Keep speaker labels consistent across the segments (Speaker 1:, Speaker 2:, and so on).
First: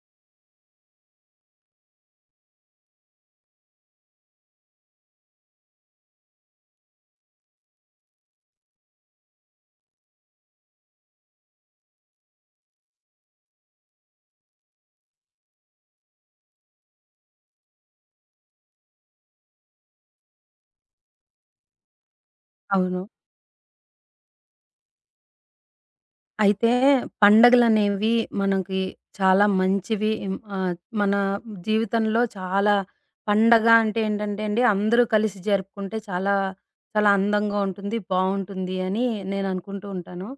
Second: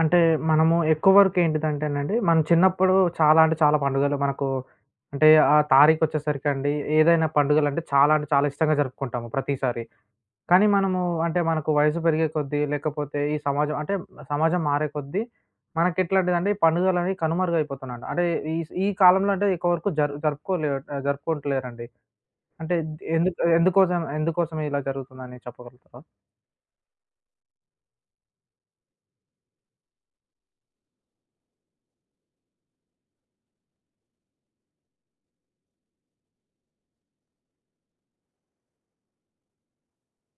Speaker 1: అంటే మనము ఎక్కువ వరకు ఏంటిదంటేనండి, మనం చిన్నప్పుడు చాలా చాలా పండుగలు మనకు అంటే ఆ తారీఖొచ్చేసరికండి, ఏదైనా పండుగలంటే చాలా చాలా ఇష్టంగా జరుపుకుంటాము ప్రతిసారి. కానీ మనము మనకు వయసు పెరిగే కొద్దీ, లేకపోతే ఈ సమాజం, సమాజం మారే కొద్దీ మనకెట్లాంటిదంటే, ఈ పండుగలనేవి కనుమరుగైపోతున్నాయండి. ఈ కాలంలో ఎక్కువ వరకు జరుపుకుంటలేరండి. అంటే
Speaker 2: అవును.
Speaker 1: ఎందుకు, ఎందుకోసం ఎందుకోసం ఇలా జరుగుతుందని చెప్పగలుగుతారా?
Speaker 2: అయితే పండగలనేవి మనకి చాలా మంచివి. మన జీవితంలో చాలా పండగ అంటే ఏంటంటే అండి, అందరూ కలిసి జరుపుకుంటే చాలా, చాలా అందంగా ఉంటుంది, బావుంటుంది అని నేననుకుంటూ ఉంటాను.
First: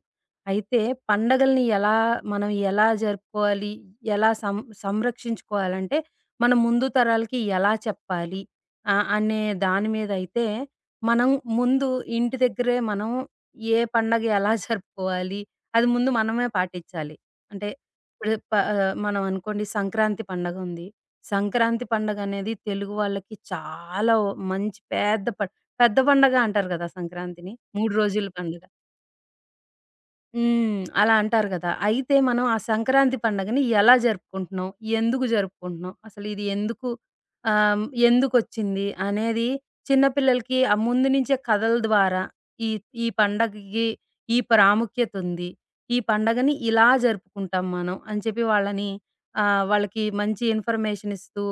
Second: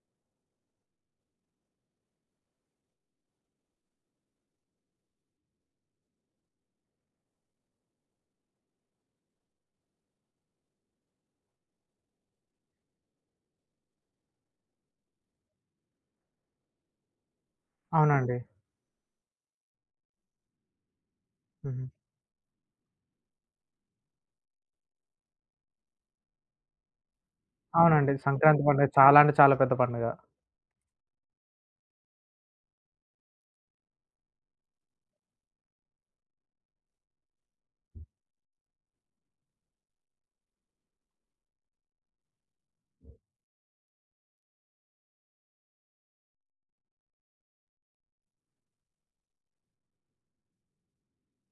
Speaker 2: అయితే పండగల్ని ఎలా మనం ఎలా జరుపుకోవాలి? ఎలా సం సంరక్షించుకోవాలంటే, మన ముందు తరాలకి ఎలా చెప్పాలి? అనే దాని మీదయితే, మనం ముందు ఇంటి దగ్గరే మనం ఏ పండగ ఎలా జరుపుకోవాలి? అది ముందు మనమే పాటించాలి. అంటే ఇప్పుడు
Speaker 1: అవునండి.
Speaker 2: మనం అనుకోండి సంక్రాంతి పండగుంది. సంక్రాంతి
Speaker 1: హుహు.
Speaker 2: పండగనేది తెలుగు వాళ్ళకి చాలా ఓ- మంచి పెద్ద ప పెద్ద పండగ అంటారు గదా! సంక్రాంతిని. 3
Speaker 1: అవునండి.
Speaker 2: రోజుల పండుగ.
Speaker 1: సంక్రాంతి పండుగ చాలా చాలా పెద్ద పండుగ.
Speaker 2: హ్మ్. అలా అంటారు గదా! అయితే మనం ఆ సంక్రాంతి పండగని ఎలా జరుపుకుంటున్నాం? ఎందుకు జరుపుకుంటున్నాం? అసలిది ఎందుకొచ్చింది అనేది చిన్న పిల్లలకి ఆ ముందు నుంచే కథల ద్వారా ఈ ఈ పండగకి ఈ ప్రాముఖ్యతుంది. ఈ పండగని ఇలా జరుపుకుంటాం మనం అని చెప్పి వాళ్ళని వాళ్ళకి మంచి ఇన్ఫర్మేషన్ ఇస్తూ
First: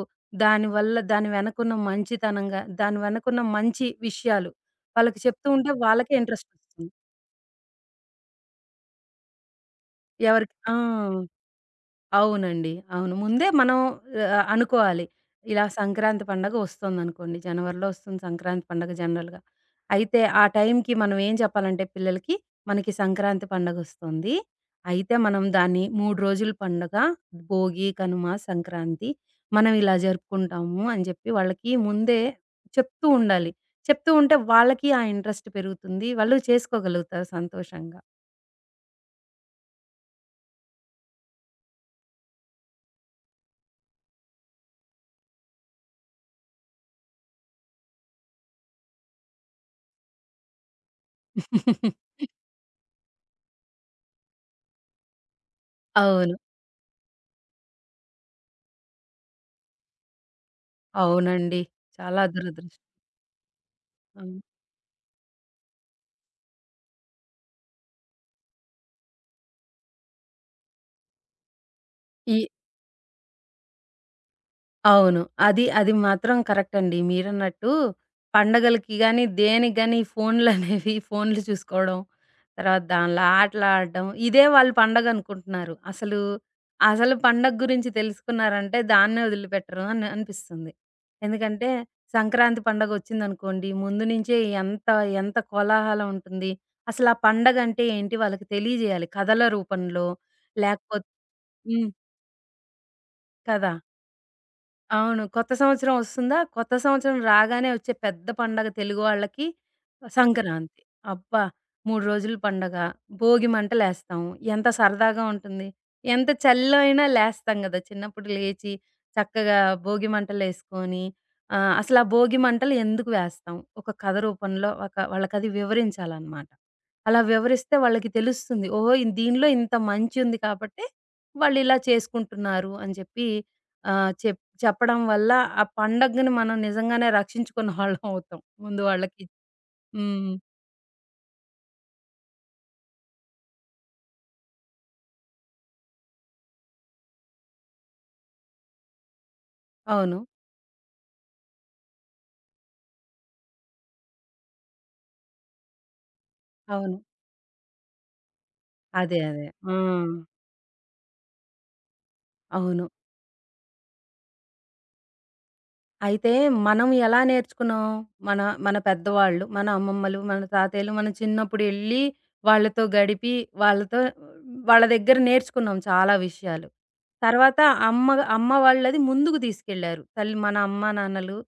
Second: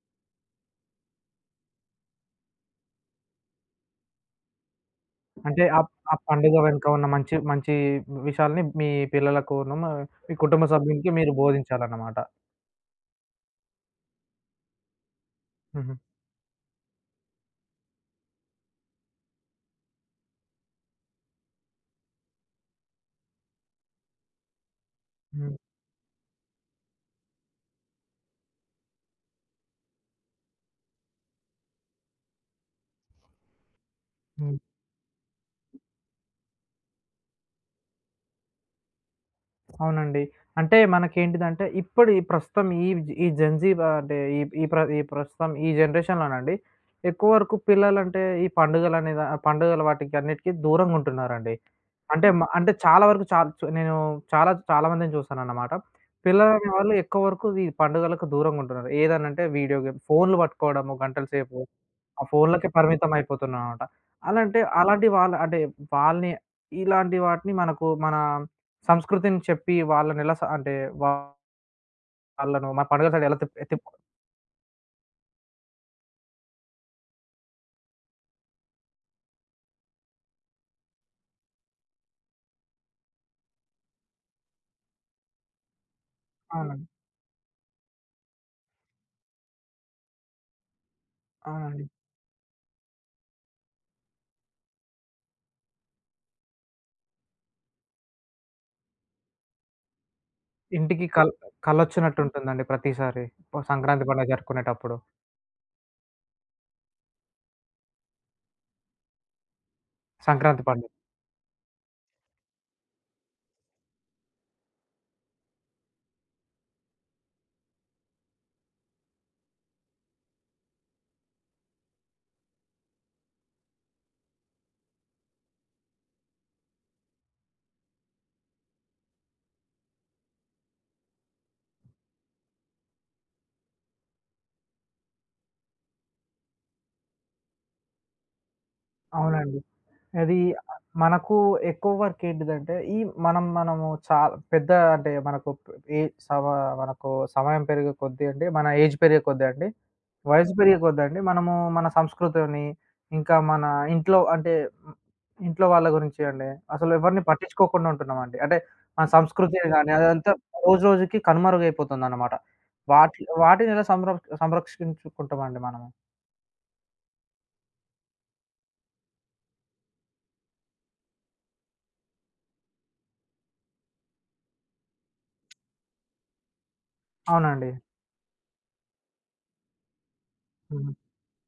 Speaker 2: దానివల్ల దాని వెనకున్న మంచితనంగా దాని వెనకున్న మంచి విషయాలు వాళ్ళకి చెప్తూ
Speaker 1: అంటే
Speaker 2: ఉంటే
Speaker 1: ఆ
Speaker 2: వాళ్ళకే
Speaker 1: ఆ పండుగ వెనుక
Speaker 2: ఇంట్రెస్టొస్తుంది.
Speaker 1: ఉన్న మంచి మంచి విషయాల్ని మీ పిల్లలకును, మీ
Speaker 2: ఎవరికి
Speaker 1: కుటుంబ
Speaker 2: ఆ!
Speaker 1: సభ్యునికి మీరు బోధించాలన్నమాట.
Speaker 2: అవునండి. అవును. ముందే మనం అనుకోవాలి. ఇలా
Speaker 1: హుహు.
Speaker 2: సంక్రాంతి పండగ ఒస్తోందనుకోండి. జనవరిలో ఒస్తుంది సంక్రాంతి పండగ జనరల్‌గా. అయితే ఆ టైంకి మనం ఏం చెప్పాలంటే పిల్లలకి, మనకి సంక్రాంతి పండగొస్తుంది. అయితే మనం
Speaker 1: హ్మ్.
Speaker 2: దాన్ని 3 రోజుల పండగ. భోగి, కనుమ, సంక్రాంతి మనం ఇలా జరుపుకుంటాము అని జెప్పి వాళ్ళకి ముందే చెప్తూ ఉండాలి. చెప్తూ ఉంటే
Speaker 1: హ్మ్.
Speaker 2: వాళ్ళకి ఆ ఇంట్రెస్ట్ పెరుగుతుంది. వాళ్ళు చేసుకోగలుగుతారు సంతోషంగా.
Speaker 1: అవునండి. అంటే మనకేంటిదంటే, ఇప్పుడు ప్రస్తుతం ఈ ఈ జెన్‌జీ బ అంటే ఈ ఈ ప్ర ఈ ప్రస్తుతం ఈ జనరేషన్‌లోనండి, ఎక్కువ వరకు పిల్లలంటే ఈ పండుగలనే దా పండుగల వాటికి అన్నిటికి దూరంగుంటున్నారండి. అంటే మ అంటే చాలా వరకు, చా చు నేను చాలా చాలా మందిని చూసానన్నమాట.
Speaker 2: అవును.
Speaker 1: పిల్లలనే వాళ్ళు ఎక్కువ వరకు ఈ పండుగలకు దూరంగుంటున్నారు. ఏదనంటే వీడియో గేమ్, ఫోన్‌లు పట్టుకోవడము గంటల సేపు.
Speaker 2: అవునండి. చాలా
Speaker 1: ఆ ఫోన్లకే
Speaker 2: దురదృష్టం.
Speaker 1: పరిమితం అయిపోతున్నామనమాట. అలా
Speaker 2: అవును.
Speaker 1: అంటే అలాంటి వాళ్ళ, అంటే వాళ్ళని, ఇలాంటి వాటిని మనకు మన సంస్కృతిని చెప్పి వాళ్ళని ఎలా స అంటే వాళ్ళను
Speaker 2: ఈ
Speaker 1: మన పండుగల సైడ్ ఎలా తిప్ తిప్
Speaker 2: అవును. అది అది మాత్రం కరెక్ట్ అండి. మీరన్నట్టు పండగలకి గాని, దేనికి గాని ఈ ఫోన్‌లనేవి ఫోన్‌లు చూసుకోవడం, తర్వాత దానిలో ఆటలు ఆడడం, ఇదే వాళ్ళు పండగనుకుంటున్నారు. అసలు,
Speaker 1: అవునండి.
Speaker 2: అసలు పండగ గురించి తెలుసుకున్నారంటే దాన్నే వదిలిపెట్టరు అని అనిపిస్తుంది. ఎందుకంటే
Speaker 1: అవునండి.
Speaker 2: సంక్రాంతి పండగొచ్చిందనుకోండి, ముందు నుంచే ఎంత, ఎంత కోలాహలం ఉంటుంది. అసలు ఆ పండగంటే ఏంటి వాళ్ళకి తెలియజేయాలి. కథల రూపంలో
Speaker 1: ఇంటికి
Speaker 2: లేకపోతే
Speaker 1: కల్
Speaker 2: హ్మ్.
Speaker 1: కలొచ్చినట్టుంటుందండి ప్రతిసారి.
Speaker 2: కదా!
Speaker 1: సంక్రాంతి పండుగ జరుపుకునేటప్పుడు.
Speaker 2: అవును. కొత్త సంవత్సరం ఒస్తుందా, కొత్త సంవత్సరం రాగానే ఒచ్చే పెద్ద పండగ తెలుగు వాళ్ళకి
Speaker 1: సంక్రాంతి
Speaker 2: సంక్రాంతి.
Speaker 1: పండుగ.
Speaker 2: అబ్బా! 3 రోజులు పండగ. భోగి మంటలేస్తాం. ఎంత సరదాగా ఉంటుంది. ఎంత చలిలో అయినా లేస్తాం గదా! చిన్నప్పుడు లేచి చక్కగా భోగి మంటలేసుకొని అసలు ఆ భోగి మంటలు ఎందుకు వేస్తాం? ఒక కథ రూపంలో ఒక వాళ్ళకది వివరించాలనమాట. అలా వివరిస్తే వాళ్ళకి తెలుస్తుంది. ఓహో! దీనిలో ఇంత మంచుంది కాబట్టే వాళ్ళిలా చేసుకుంటున్నారు అని చెప్పి ఆహ్, చె చెప్పడం వల్ల ఆ పండగని మనం నిజంగానే రక్షించుకున్న వాళ్ళం అవుతాం. ముందు వాళ్ళకి.
Speaker 1: అవునండి.
Speaker 2: హ్మ్.
Speaker 1: అది మనకు ఎక్కువ వర్క్ ఏంటిదంటే, ఈ మనం మనము చా పెద్ద అంటే మనకు ఏ సమ మనకు సమయం పెరిగే కొద్దీ అండి, మన ఏజ్ పెరిగే కొద్దీ అండి,
Speaker 2: అవును.
Speaker 1: వయసు పెరిగే కొద్దీ అండి, మనము మన సంస్కృతిని, ఇంకా మన ఇంట్లో, ఉమ్, ఇంట్లో వాళ్ళ గురించి అండి, అసలు
Speaker 2: అవును.
Speaker 1: ఎవరిని పట్టించుకోకుండా ఉంటున్నామండి. అంటే మన
Speaker 2: అదే.
Speaker 1: సంస్కృతిని
Speaker 2: ఆ!
Speaker 1: గాని అదంతా రోజురోజుకి కనుమరుగైపోతుందన్నమాట.
Speaker 2: అవును.
Speaker 1: వాటిని ఎలా సంరక్షించుకుంటామండి మనము.
Speaker 2: అయితే మనం ఎలా నేర్చుకున్నాం? మన మన పెద్దవాళ్ళు, మన అమ్మమ్మలు, మన తాతయ్యలు మనం చిన్నప్పుడెళ్ళి వాళ్ళతో గడిపి, వాళ్ళతో వాళ్ళ దగ్గర నేర్చుకున్నాం చాలా విషయాలు. తర్వాత
Speaker 1: అవునండి.
Speaker 2: అమ్మ అమ్మ వాళ్ళది ముందుకు తీసుకెళ్లారు. తల్లి మన అమ్మ,
Speaker 1: హ్మ్.
Speaker 2: నాన్నలు,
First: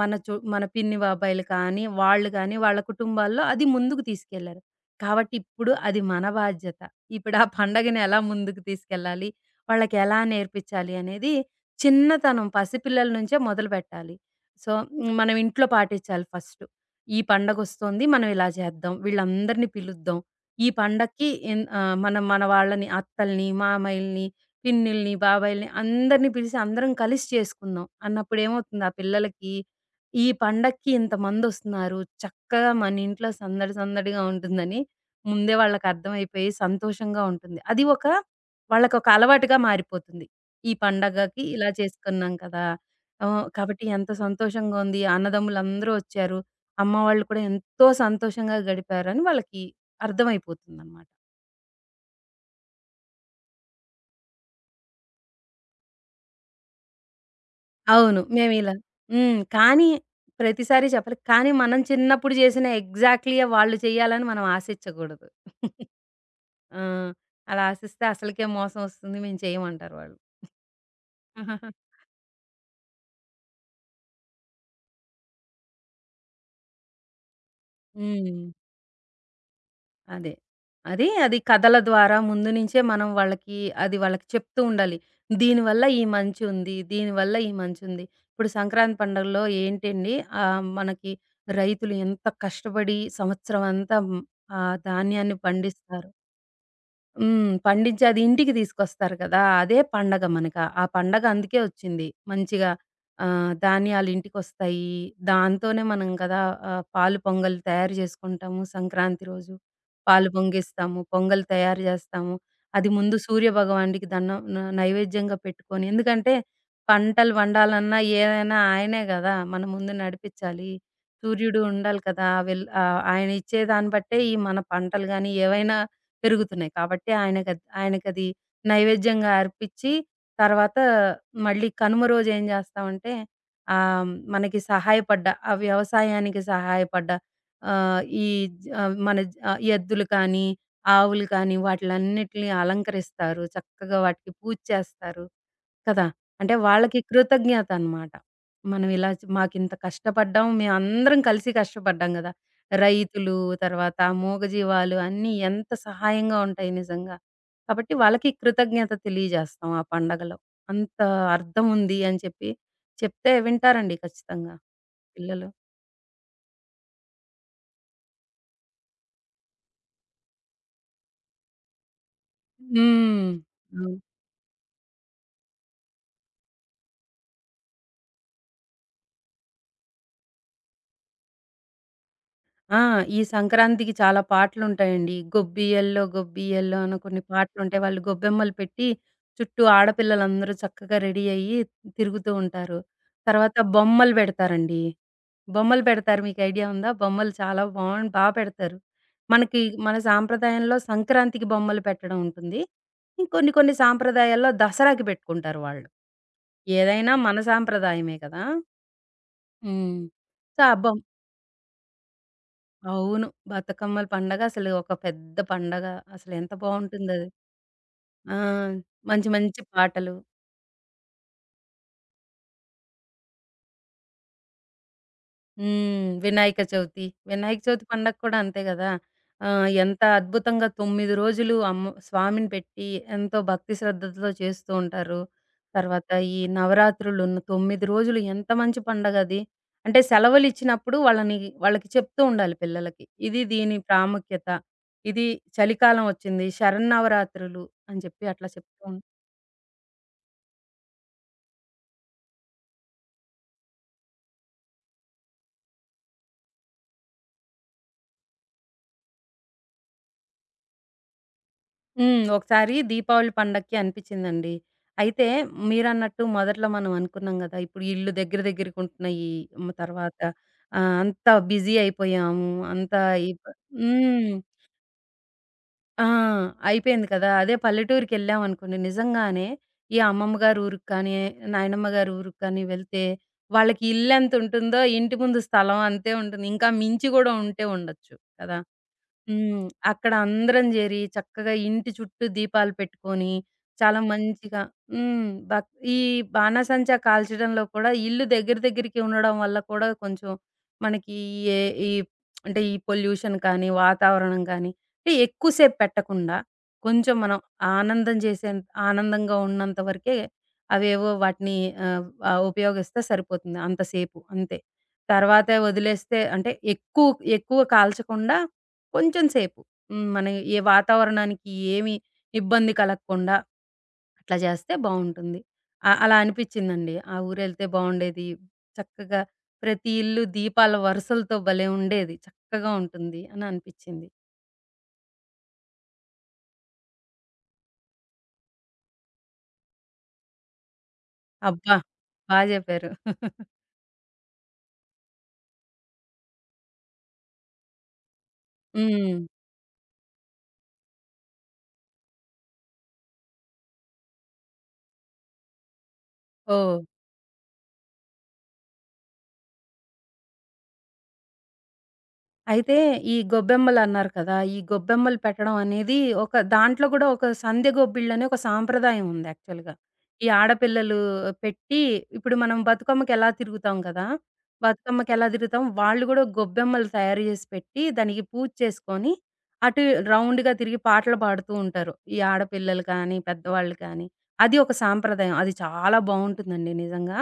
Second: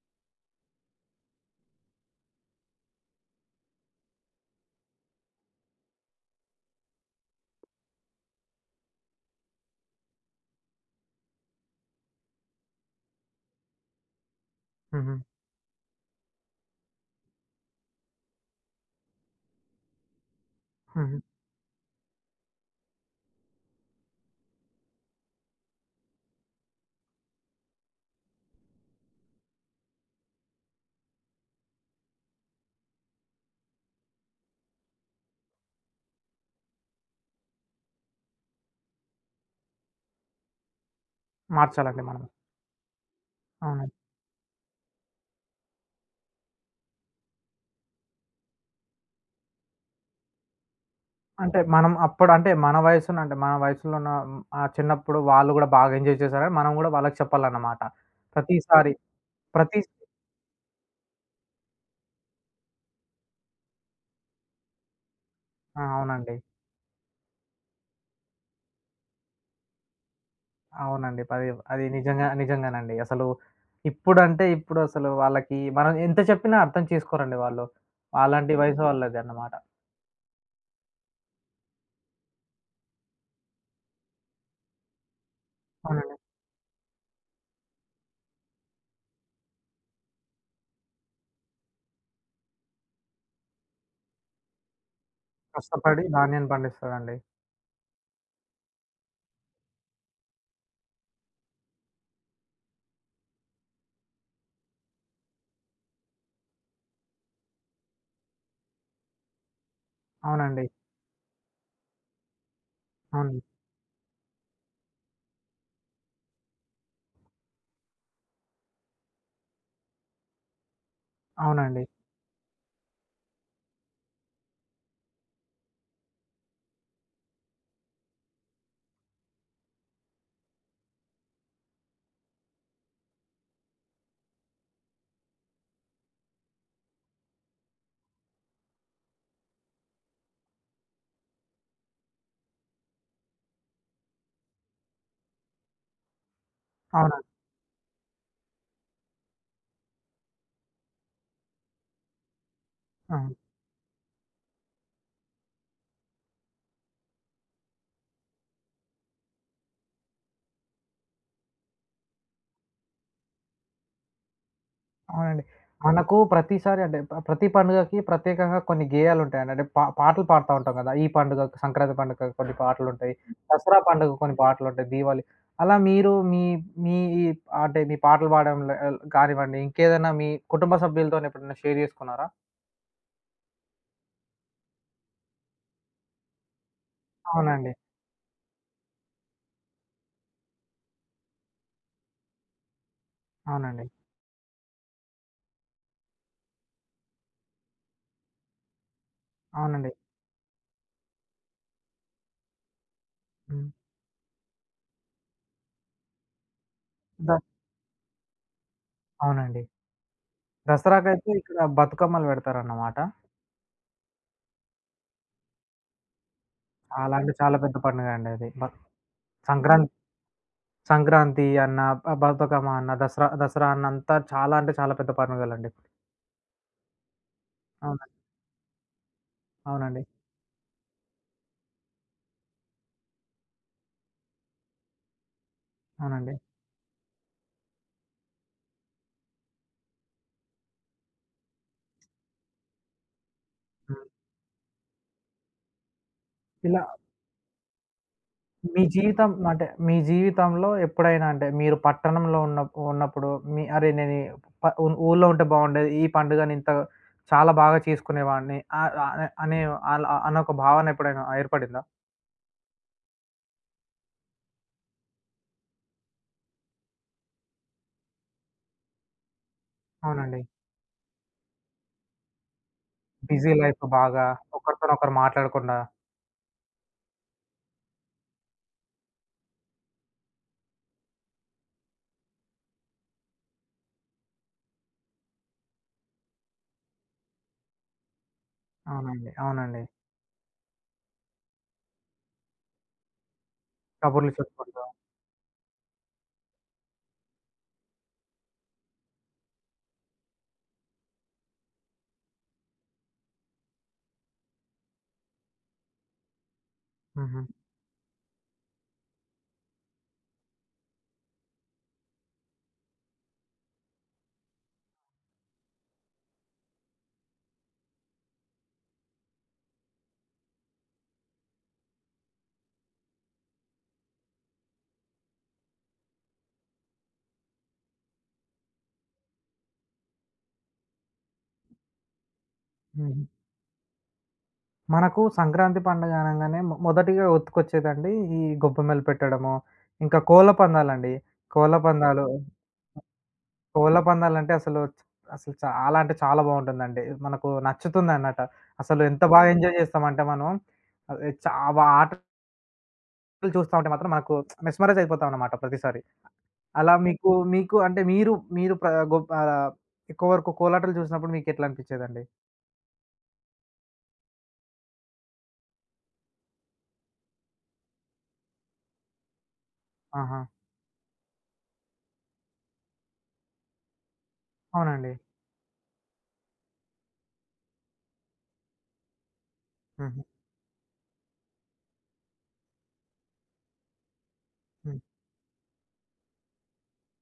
Speaker 2: మన పిన్ని బాబాయిలు కానీ, వాళ్ళు కానీ వాళ్ళ కుటుంబాల్లో అది ముందుకు తీసుకెళ్లారు. కాబట్టి ఇప్పుడు అది మన బాధ్యత. ఇప్పుడు ఆ పండగని ఎలా ముందుకు తీసుకెళ్ళాలి? వాళ్ళకి ఎలా నేర్పించాలి అనేది చిన్నతనం పసిపిల్లల నుంచే మొదలుపెట్టాలి. సో,
Speaker 1: హుహు.
Speaker 2: మనం ఇంట్లో పాటించాలి ఫస్టు. ఈ పండగొస్తోంది. మనం ఇలా చేద్దాం. వీళ్ళందరిని పిలుద్దాం. ఈ
Speaker 1: హుహు.
Speaker 2: పండక్కి మనం మన వాళ్ళని అత్తల్ని, మామయ్యల్ని, పిన్నిల్ని, బాబాయిల్ని అందరిని పిలిసి అందరం కలిసి చేసుకుందాం అన్నప్పుడు ఏమవుతుంది ఆ పిల్లలకి ఈ పండక్కి ఇంతమందొస్తున్నారు. చక్కగా మన ఇంట్లో సందడి సందడిగా ఉంటుందని ముందే వాళ్ళకర్థమైపోయి సంతోషంగా ఉంటుంది. అది ఒక వాళ్ళకొక అలవాటుగా మారిపోతుంది. ఈ పండగకి ఇలా
Speaker 1: మార్చాలండి మనం.
Speaker 2: చేసుకున్నాం కదా! కాబట్టి
Speaker 1: అవును.
Speaker 2: ఎంత సంతోషంగా ఉంది. అన్నదమ్ములందరూ ఒచ్చారు. అమ్మ వాళ్ళు కూడా ఎంతో సంతోషంగా గడిపారని వాళ్ళకి అర్థమైపోతుందనమాట.
Speaker 1: అంటే మనం అప్పుడు, అంటే మన వయసున, అంటే మన వయసులో ఉన్న, ఆ చిన్నప్పుడు వాళ్ళు గూడా బాగా ఎంజాయ్ చేశారని మనం గూడా వాళ్ళకి చెప్పాలన్నమాట.
Speaker 2: అవును.
Speaker 1: ప్రతిసారి
Speaker 2: హ్మ్.
Speaker 1: ప్రతి
Speaker 2: కానీ ప్రతిసారి చెప్పలేం. కానీ మనం చిన్నప్పుడు చేసిన ఎగ్జాక్ట్‌లీయే వాళ్ళు చేయాలని మనం ఆశిచ్చకూడదు.
Speaker 1: ఆ! అవునండి.
Speaker 2: ఆ! అలా ఆశిస్తే అసలకే మోసం ఒస్తుంది. మేము చేయమంటారు వాళ్ళు.
Speaker 1: అవునండి. అది నిజంగానండి. అసలు ఇప్పుడు అసలు వాళ్ళకి మనం ఎంత చెప్పినా అర్థం చేసుకోరండి వాళ్ళు.
Speaker 2: హ్మ్.
Speaker 1: అలాంటి వయసు వాళ్ళది అన్నమాట.
Speaker 2: అదే. అది కథల ద్వారా ముందు నుంచే మనం వాళ్ళకి అది వాళ్ళకి చెప్తూ ఉండాలి. దీనివల్ల ఈ
Speaker 1: అవునండి.
Speaker 2: మంచుంది. దీనివల్ల ఈ మంచుంది. ఇప్పుడు సంక్రాంతి పండుగలో ఏంటండి మనకి రైతులు ఎంత కష్టపడి సంవత్సరం అంతా హ్మ్, ఆ ధాన్యాన్ని
Speaker 1: కష్టపడి
Speaker 2: పండిస్తారు.
Speaker 1: ధాన్యం పండిస్తారండి.
Speaker 2: హ్మ్. పండించి అది ఇంటికి తీసుకొస్తారు కదా! అదే పండగ మనక. ఆ పండగ అందుకే వచ్చింది. మంచిగా ధాన్యాలు ఇంటికొస్తాయి. దాంతోనే మనం కదా పాలు పొంగల్ తయారు చేసుకుంటాము. సంక్రాంతి రోజు పాలు
Speaker 1: అవునండి.
Speaker 2: పొంగిస్తాము. పొంగల్ తయారు చేస్తాము. అది ముందు
Speaker 1: అవును.
Speaker 2: సూర్య భగవానుడికి దండం నైవేద్యంగా పెట్టుకొని ఎందుకంటే పంటలు పండాలన్నా ఏదైనా ఆయనే కదా! మన ముందు నడిపించాలి. సూర్యుడు
Speaker 1: అవునండి.
Speaker 2: ఉండాలి కదా! ఆయన ఇచ్చే దాన్ని బట్టే ఈ మన పంటలు గాని ఏవైనా పెరుగుతున్నాయి. కాబట్టి ఆయనకది నైవేద్యంగా అర్పించి, తర్వాత మళ్ళీ కనుమ రోజేం జేస్తామంటే, మనకి సహాయపడ్డ ఆ వ్యవసాయానికి సహాయపడ్డ ఆహ్, ఈ జ ఆ, మన జ ఆ, ఎద్దులు కానీ, ఆవులు కానీ వాటిలన్నిటిని అలంకరిస్తారు. చక్కగా వాటికి పూజ చేస్తారు. కదా! అంటే వాళ్ళకి
Speaker 1: అవునండి.
Speaker 2: కృతజ్ఞత అన్నమాట. మనం ఇలా చ్ మాకింత కష్టపడ్డాం. మేమందరం కలిసి కష్టపడ్డాం గదా!
Speaker 1: ఆ!
Speaker 2: రైతులు, తర్వాత మూగజీవాలు అన్నీ ఎంత సహాయంగా ఉంటాయి నిజంగా. కాబట్టి వాళ్ళకి కృతజ్ఞత తెలియజేస్తాం ఆ పండగలో. అంత అర్థం ఉంది అని చెప్పి చెప్తే వింటారండి ఖచ్చితంగా
Speaker 1: అవునండి.
Speaker 2: పిల్లలు.
Speaker 1: మనకు ప్రతిసారి, అంటే ప ప్రతి పండుగకి ప్రత్యేకంగా కొన్ని గేయాలుంటాయండి. అంటే పాటలు పాడుతా ఉంటాం గదా! ఈ పండుగకు, సంక్రాంతి పండుగకు కొన్ని పాటలుంటాయి.
Speaker 2: హ్మ్.
Speaker 1: దసరా
Speaker 2: అవును.
Speaker 1: పండుగ కొన్ని పాటలుంటాయి. దీవాళి, అలా మీరు మీ మీ ఈ, అంటే మీ పాటలు పాడడంలో కానివ్వండి, ఇంకేదైనా మీ కుటుంబ సభ్యులతోని ఎప్పుడైనా షేర్ జేసుకున్నారా?
Speaker 2: ఆ! ఈ సంక్రాంతికి చాలా పాటలుంటాయండి. 'గొబ్బియ్యల్లో గొబ్బియ్యల్లో' అని కొన్ని
Speaker 1: అవునండి.
Speaker 2: పాటలుంటాయి. వాళ్ళు గొబ్బెమ్మలు పెట్టి చుట్టూ ఆడపిల్లలందరూ చక్కగా రెడీ అయ్యి తిరుగుతూ ఉంటారు. తర్వాత
Speaker 1: అవునండి.
Speaker 2: బొమ్మలు పెడతారండి. బొమ్మలు పెడతారు. మీకు ఐడియా ఉందా? బొమ్మలు చాలా బావుం బా పెడతారు. మనకి
Speaker 1: అవునండి.
Speaker 2: మన సాంప్రదాయంలో సంక్రాంతికి బొమ్మలు పెట్టడం ఉంటుంది.
Speaker 1: హ్మ్.
Speaker 2: కొన్ని సాంప్రదాయాల్లో దసరాకి పెట్టుకుంటారు వాళ్ళు. ఏదైనా మన
Speaker 1: ద
Speaker 2: సాంప్రదాయమే కదా!
Speaker 1: అవునండి.
Speaker 2: హ్మ్. సో, ఆ బొమ్
Speaker 1: దసరాకైతే ఇక్కడ బతుకమ్మలు పెడతారన్నమాట.
Speaker 2: అవును. బతుకమ్మల పండగ అసలు ఒక పెద్ద పండగ. అసలెంత
Speaker 1: చాలా
Speaker 2: బావుంటుందది.
Speaker 1: చాలా పెద్ద పండుగండి
Speaker 2: ఆ!
Speaker 1: అది.
Speaker 2: మంచి మంచి
Speaker 1: సంక్రాంతి,
Speaker 2: పాటలు.
Speaker 1: సంక్రాంతి అన్న, బతుకమ్మ అన్న, దసరా దసరా అన్న అంతా చాలా చాలా పెద్ద పండుగలండి.
Speaker 2: హ్మ్. వినాయక చవితి. వినాయక చవితి పండగ
Speaker 1: అవునండి.
Speaker 2: కూడా అంతే గదా! ఎంత
Speaker 1: అవునండి.
Speaker 2: అద్భుతంగా 9 రోజులు అమ్మ స్వామిని పెట్టి ఎంతో భక్తి శ్రద్ధలతో చేస్తూ ఉంటారు. తర్వాత
Speaker 1: అవునండి.
Speaker 2: ఈ నవరాత్రులు 9 రోజులు ఎంత మంచి పండగది. అంటే సెలవులిచ్చినప్పుడు వాళ్ళని వాళ్ళకి చెప్తూ ఉండాలి పిల్లలకి. ఇది దీని
Speaker 1: హ్మ్.
Speaker 2: ప్రాముఖ్యత. ఇది చలికాలం ఒచ్చింది.
Speaker 1: ఇలా
Speaker 2: శరన్నవరాత్రులు అని చెప్పి అట్లా
Speaker 1: మీ
Speaker 2: చెప్తూ
Speaker 1: జీవితం, అంటే మీ జీవితంలో ఎప్పుడైనా, అంటే మీరు పట్టణంలో ఉన్నప్పుడు మీ, అరే! నేను ఈ ప ఊ ఊర్లో ఉంటే బాగుండేది. ఈ పండుగని ఇంత చాలా బాగా చేసుకునేవాడిని, ఆహ్, ఆహ్, అనే అలా అనే ఒక భావన ఎప్పుడైనా ఏర్పడిందా?
Speaker 2: హ్మ్. ఒకసారి దీపావళి పండక్కి అనిపిచ్చిందండి. అయితే మీరన్నట్టు మొదట్లో మనం అనుకున్నాం గదా! ఇప్పుడు ఇల్లు దగ్గర దగ్గరకుంటున్నాయి. హ్మ్. తర్వాత
Speaker 1: అవునండి.
Speaker 2: అంతా బిజీ అయిపోయాము. అంతా ఇబ్
Speaker 1: బిజీ లైఫ్ బాగా,
Speaker 2: హ్మ్.
Speaker 1: ఒకరితోనొకరు మాట్లాడకుండా.
Speaker 2: ఆ! అయిపోయింది కదా! అదే పల్లెటూరికెళ్ళామనుకోండి నిజంగానే ఈ అమ్మమ్మ గారి ఊరికి కానీ, నాయనమ్మ గారి ఊరికి కానీ వెళ్తే వాళ్ళకి ఇల్లెంతుంటుందో ఇంటి ముందు స్థలం అంతే ఉంటుంది. ఇంకా మించి గూడా ఉంటే ఉండొచ్చు కదా!
Speaker 1: అవునండి.
Speaker 2: హ్మ్.
Speaker 1: అవునండి.
Speaker 2: అక్కడ అందరం జేరి చక్కగా ఇంటి చుట్టూ దీపాలు పెట్టుకొని, చాలా
Speaker 1: కబుర్లు
Speaker 2: మంచిగా
Speaker 1: చెప్పుకుంటూ.
Speaker 2: హ్మ్. బక్ ఈ బాణాసంచా కాల్చడంలో కూడా ఇల్లు దగ్గర దగ్గరికి ఉండడం వల్ల కూడా కొంచెం మనకి ఏ ఈ అంటే ఈ పొల్యూషన్ కానీ, వాతావరణం కానీ అంటే ఎక్కువ సేపు పెట్టకుండా కొంచెం మనం
Speaker 1: హుహు.
Speaker 2: ఆనందం చేసేంత ఆనందంగా ఉన్నంత వరకే అవేవో వాటిని ఆహ్, ఆహ్, ఉపయోగిస్తే సరిపోతుంది అంతసేపు అంతే. తర్వాత వదిలేస్తే అంటే ఎక్కువ ఎక్కువ కాల్చకుండా కొంచెం సేపు. హ్మ్. మన ఏ వాతావరణానికి ఏమి ఇబ్బంది కలగకుండా అట్లా చేస్తే బావుంటుంది. అలా అనిపిచ్చిందండి. ఆ ఊరెళ్తే బావుండేది. చక్కగా ప్రతి ఇల్లు దీపాల వరుసలతో భలే ఉండేది. చక్కగా ఉంటుంది
Speaker 1: హ్మ్.
Speaker 2: అని అనిపిచ్చింది.
Speaker 1: మనకు సంక్రాంతి పండగ అనంగానే మొదటిగా గుర్తుకొచ్చేదండి ఈ గొబ్బెమ్మలు పెట్టడము, ఇంకా కోళ్ళ పందాలండి.
Speaker 2: అబ్బా!
Speaker 1: కోళ్ళ పందాలు,
Speaker 2: బా జెప్పారు.
Speaker 1: కోళ్ళ పందాలంటే అసలు, అసలు చాలా చాలా బావుంటుందండి. మనకు నచ్చుతుందన్నట. అసలు
Speaker 2: హ్మ్.
Speaker 1: ఎంత బాగా ఎంజాయ్ చేస్తామంటే మనం అదే చా వ ఆటలు చూస్తా ఉంటే మాత్రం మనకు మెస్మరైజ్ అయిపోతామన్నమాట ప్రతిసారి.
Speaker 2: ఓహ్!
Speaker 1: అలా మీకు, మీకు అంటే మీరు, మీరు ప్ర గొ ఆహ్, ఎక్కువ వరకు కోలాటలు చూసినప్పుడు మీకెట్లా అనిపిచ్చేదండి?
Speaker 2: అయితే ఈ గొబ్బెమ్మలన్నారు కదా! ఈ గొబ్బెమ్మలు పెట్టడం అనేది ఒక దాంట్లో గూడా ఒక సందె గొబ్బిళ్ళని ఒక సాంప్రదాయం ఉంది యాక్చువల్‌గా. ఈ
Speaker 1: ఆహా!
Speaker 2: ఆడపిల్లలు పెట్టి ఇప్పుడు మనం బతుకమ్మకెలా తిరుగుతాం కదా!
Speaker 1: అవునండి.
Speaker 2: బతుకమ్మకెలా తిరుగుతాం, వాళ్ళు గూడా గొబ్బెమ్మలు తయారు జేసి పెట్టి, దానికి పూజ చేసుకొని, అటు
Speaker 1: హుహు.
Speaker 2: రౌండ్‌గా తిరిగి పాటలు పాడుతూ ఉంటారు. ఈ ఆడపిల్లలు కానీ, పెద్దవాళ్ళు కానీ. అది ఒక
Speaker 1: హ్మ్.
Speaker 2: సాంప్రదాయం. అది చాలా బావుంటుందండి నిజంగా.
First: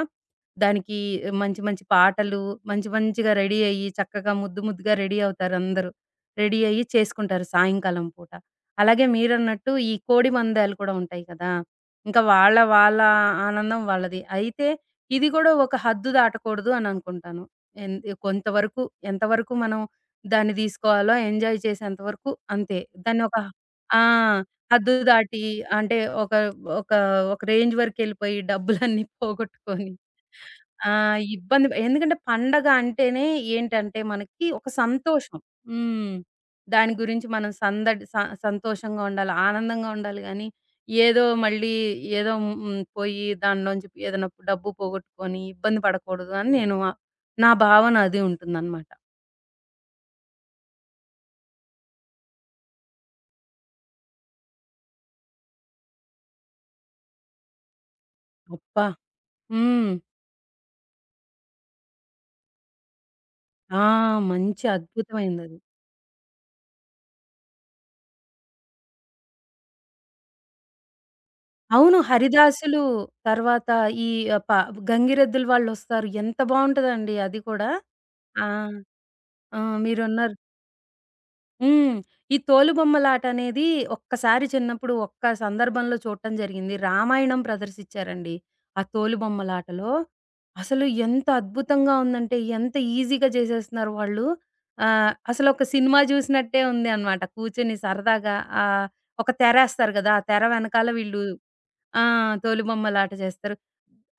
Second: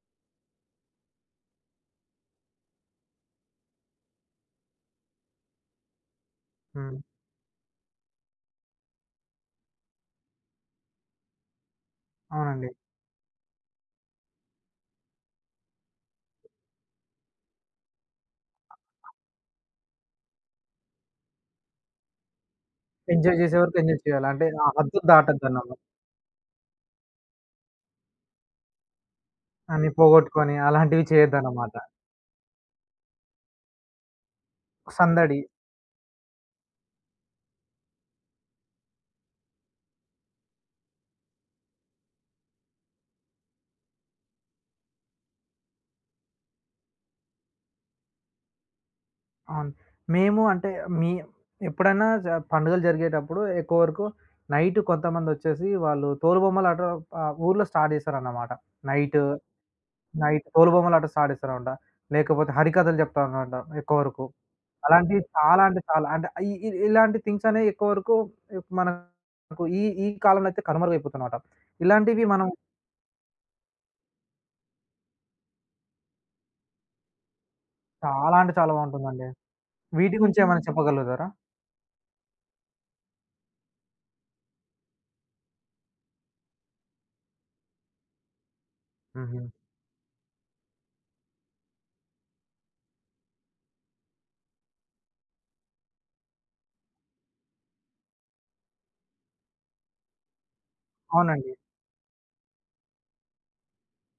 Speaker 2: దానికి మంచి మంచి పాటలు, మంచి మంచిగా రెడీ అయ్యి, చక్కగా ముద్దు ముద్దుగా రెడీ అవుతారందరూ. రెడీ అయ్యి
Speaker 1: హ్మ్.
Speaker 2: చేసుకుంటారు సాయంకాలం పూట. అలాగే మీరన్నట్టు ఈ కోడి పందాలు కూడా ఉంటాయి కదా! ఇంకా వాళ్ళ
Speaker 1: అవునండి.
Speaker 2: వాళ్ళ ఆనందం వాళ్ళది. అయితే ఇది కూడా ఒక హద్దు దాటకూడదు అని అనుకుంటాను. ఎన్ కొంతవరకు ఎంతవరకు మనం దాన్ని తీసుకోవాలో ఎంజాయ్ చేసేంత వరకు అంతే. దాన్ని ఒక
Speaker 1: ఎంజాయ్ చేసే వరకు ఎంజాయ్
Speaker 2: ఆ!
Speaker 1: చేయాలి. అంటే ఆ
Speaker 2: హద్దు
Speaker 1: హద్దు
Speaker 2: దాటి
Speaker 1: దాటొద్దన్నమాట.
Speaker 2: అంటే ఒక ఒక ఒక రేంజ్ వరకెళ్ళిపోయి డబ్బులన్నీ
Speaker 1: అన్ని
Speaker 2: పోగొట్టుకొని
Speaker 1: పోగొట్టుకొని
Speaker 2: ఆ!
Speaker 1: అలాంటివి చేయొద్దన్నమాట.
Speaker 2: ఎందుకంటే పండగ అంటేనే ఏంటంటే మనకి ఒక సంతోషం.
Speaker 1: సందడి.
Speaker 2: హ్మ్. దాని గురించి మనం సందడి స సంతోషంగా ఉండాలి, ఆనందంగా ఉండాలి గానీ, ఏదో మళ్ళీ ఏదో పోయి దానిలోంచి ఏదైనా డబ్బు పోగొట్టుకొని ఇబ్బంది పడకూడదు అని నేను నా భావన అది ఉంటుందన్నమాట.
Speaker 1: అవును. మేము అంటే మీ ఎప్పుడైనా పండుగలు జరిగేటప్పుడు ఎక్కువ వరకు నైట్ కొంతమందొచ్చేసి వాళ్ళు తోలుబొమ్మలాట, ఊర్లో స్టార్ట్ చేశారన్నమాట.
Speaker 2: అబ్బా!
Speaker 1: నైట్,
Speaker 2: హ్మ్.
Speaker 1: నైట్ తోలుబొమ్మలాట స్టార్ట్ చేశారన్నమాట. లేకపోతే హరికథలు చెప్తారన్నమాట
Speaker 2: ఆ!
Speaker 1: ఎక్కువ వరకు.
Speaker 2: మంచి
Speaker 1: అలాంటివి
Speaker 2: అద్భుతమైనదది.
Speaker 1: చాలా చాలా అంటే ఇ ఇ ఇలాంటి థింగ్స్ అనేవి ఎక్కువ వరకు మనకు ఈ ఈ కాలంలో అయితే కనుమరుగైపోతున్నమాట.
Speaker 2: అవును.
Speaker 1: ఇలాంటివి మనం,
Speaker 2: 'హరిదాసులు' తర్వాత ఈ ఆహ్, ప 'గంగిరెద్దులు' వాళ్ళొస్తారు. ఎంత బావుంటదండి అది కూడా.
Speaker 1: చాలా
Speaker 2: ఆ!
Speaker 1: చాలా బావుంటుందండి.
Speaker 2: ఆ!
Speaker 1: వీటి
Speaker 2: మీరున్నారు.
Speaker 1: గురించి ఏమైనా హ్మ్. చెప్పగలుగుతారా?
Speaker 2: హ్మ్. ఈ తోలుబొమ్మలాటనేది ఒక్కసారి చిన్నప్పుడు ఒక్క సందర్భంలో చూడటం జరిగింది. రామాయణం ప్రదర్శించారండి. ఆ
Speaker 1: హుహు.
Speaker 2: తోలుబొమ్మలాటలో. అసలు ఎంత అద్భుతంగా ఉందంటే, ఎంత ఈజీగా చేసేస్తున్నారు వాళ్ళు. అసలొక సినిమా చూసినట్టే ఉంది అనమాట. కూర్చొని సరదాగా ఆహ్, ఒక తెరేస్తారు గదా! ఆ తెర వెనకాల వీళ్ళు
Speaker 1: అవునండి.
Speaker 2: ఆ! తోలుబొమ్మలాట చేస్తారు.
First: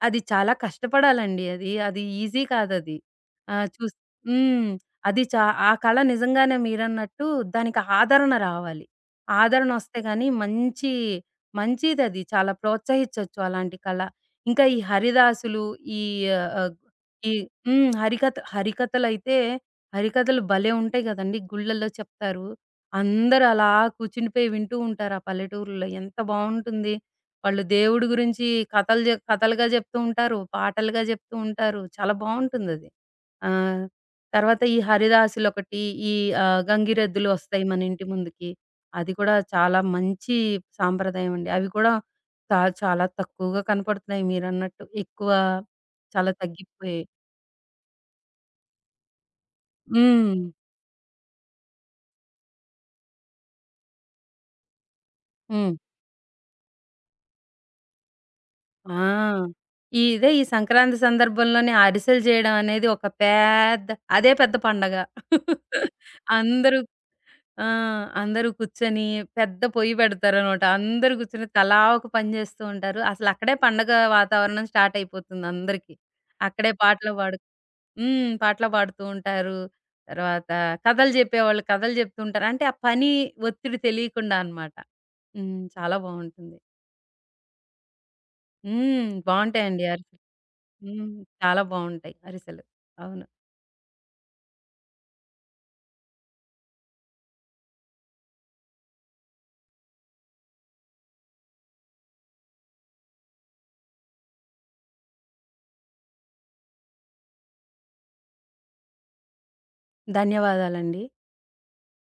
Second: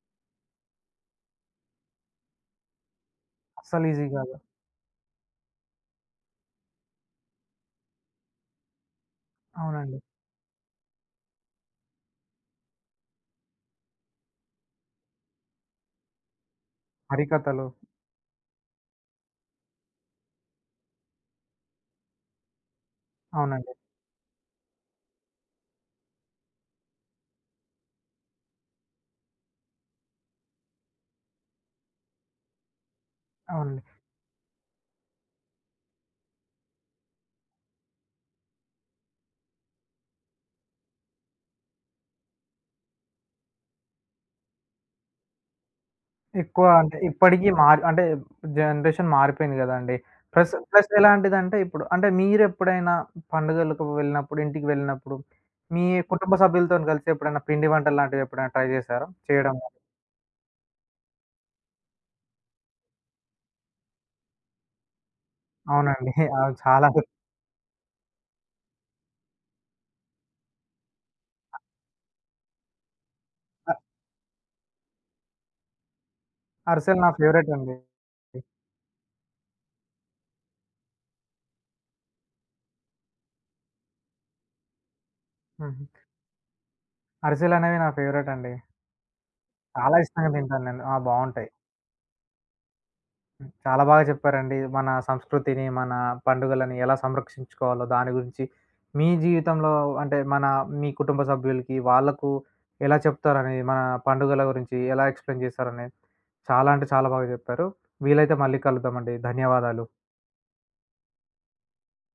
Speaker 2: అది చాలా కష్టపడాలండి అది. అది ఈజీ కాదది. ఆహ్,
Speaker 1: అస్సలు
Speaker 2: చూస్
Speaker 1: ఈజీ కాదు.
Speaker 2: హ్మ్. అది చా ఆ కళ నిజంగానే మీరన్నట్టు దానికి ఆదరణ రావాలి. ఆదరణ వస్తే
Speaker 1: అవునండి.
Speaker 2: గాని మంచి మంచిదది. చాలా ప్రోత్సహించొచ్చు అలాంటి కళ. ఇంకా ఈ హరిదాసులు ఈ ఆహ్, ఈ
Speaker 1: హరికథలు.
Speaker 2: హ్మ్. హరికథలైతే హరికథలు భలే ఉంటాయి కదండీ! గుళ్ళల్లో చెప్తారు. అందరూ అలా
Speaker 1: అవునండి.
Speaker 2: కూర్చునిపోయి వింటూ ఉంటారు ఆ పల్లెటూరులో. ఎంత బావుంటుంది. వాళ్ళు దేవుడి గురించి కథలుగా జెప్తూ ఉంటారు. పాటలుగా జెప్తూ ఉంటారు. చాలా బావుంటుందది.
Speaker 1: అవునండి.
Speaker 2: ఆహ్, తర్వాత ఈ హరిదాసులొకటి, ఈ గంగిరెద్దులు ఒస్తాయి మన ఇంటి ముందుకి. అది కూడా చాలా మంచి సాంప్రదాయం అండి. అవి కూడా చాలా తక్కువగా కనపడుతున్నాయి మీరన్నట్టు. చాలా
Speaker 1: ఎక్కువ అంటే
Speaker 2: తగ్గిపోయాయి.
Speaker 1: ఇప్పటికి మారి, అంటే జనరేషన్ మారిపోయింది గదండీ.
Speaker 2: హ్మ్.
Speaker 1: ప్లస్ ఎలాంటిదంటే ఇప్పుడు అంటే మీరెప్పుడైనా పండుగలకు వెళ్ళినప్పుడు, ఇంటికి వెళ్ళినప్పుడు
Speaker 2: హ్మ్.
Speaker 1: మీ కుటుంబ సభ్యులతోని కలిసి ఎప్పుడైనా పిండి వంటలు లాంటివి ఎప్పుడైనా ట్రై చేశారా?
Speaker 2: ఆ!
Speaker 1: చేయడం గాని?
Speaker 2: ఈ సంక్రాంతి సందర్భంలోనే అరిసెలు జేయడం అనేది ఒక పెద్ద అదే పెద్ద పండగ.
Speaker 1: అవునండి. అవును.
Speaker 2: అందరూ
Speaker 1: చాలా
Speaker 2: ఆ! అందరూ కూర్చొని పెద్ద పొయ్యి పెడతారనమాట. అందరూ కూర్చొని తలా ఒక పని జేస్తూ ఉంటారు. అసలక్కడే
Speaker 1: అ
Speaker 2: పండగ వాతావరణం స్టార్ట్ అయిపోతుంది అందరికి. అక్కడే
Speaker 1: అరిసెలు నా
Speaker 2: పాటలు పాడు
Speaker 1: ఫేవరెట్ అండి.
Speaker 2: హ్మ్. పాటలు పాడుతూ ఉంటారు. తర్వాత కథలు జెప్పేవాళ్ళు కథలు జెప్తూ ఉంటారు. అంటే ఆ పని ఒత్తిడి తెలియకుండా అనమాట. హ్మ్.
Speaker 1: హుహు.
Speaker 2: చాలా బావుంటుంది.
Speaker 1: అరిసెలనేవి నా ఫేవరెట్ అండి.
Speaker 2: హ్మ్. బావుంటాయండి
Speaker 1: చాలా
Speaker 2: అరిసెలు.
Speaker 1: ఇష్టంగా తింటాను నేను. ఆ!
Speaker 2: హ్మ్.
Speaker 1: బావుంటాయి.
Speaker 2: చాలా బావుంటాయి అరిసెలు. అవును.
Speaker 1: హ్మ్. చాలా బాగా చెప్పారండి. మన సంస్కృతిని, మన పండుగలని ఎలా సంరక్షించుకోవాలో దాని గురించి, మీ జీవితంలో, అంటే మన, మీ కుటుంబ సభ్యులకి, వాళ్ళకు ఎలా చెప్తారనేది, మన పండుగల గురించి ఎలా ఎక్స్‌ప్లెయిన్ చేస్తారనేది చాలా చాలా బాగా చెప్పారు. వీలైతే మళ్ళీ కలుద్దామండి. ధన్యవాదాలు.
Speaker 2: ధన్యవాదాలండి.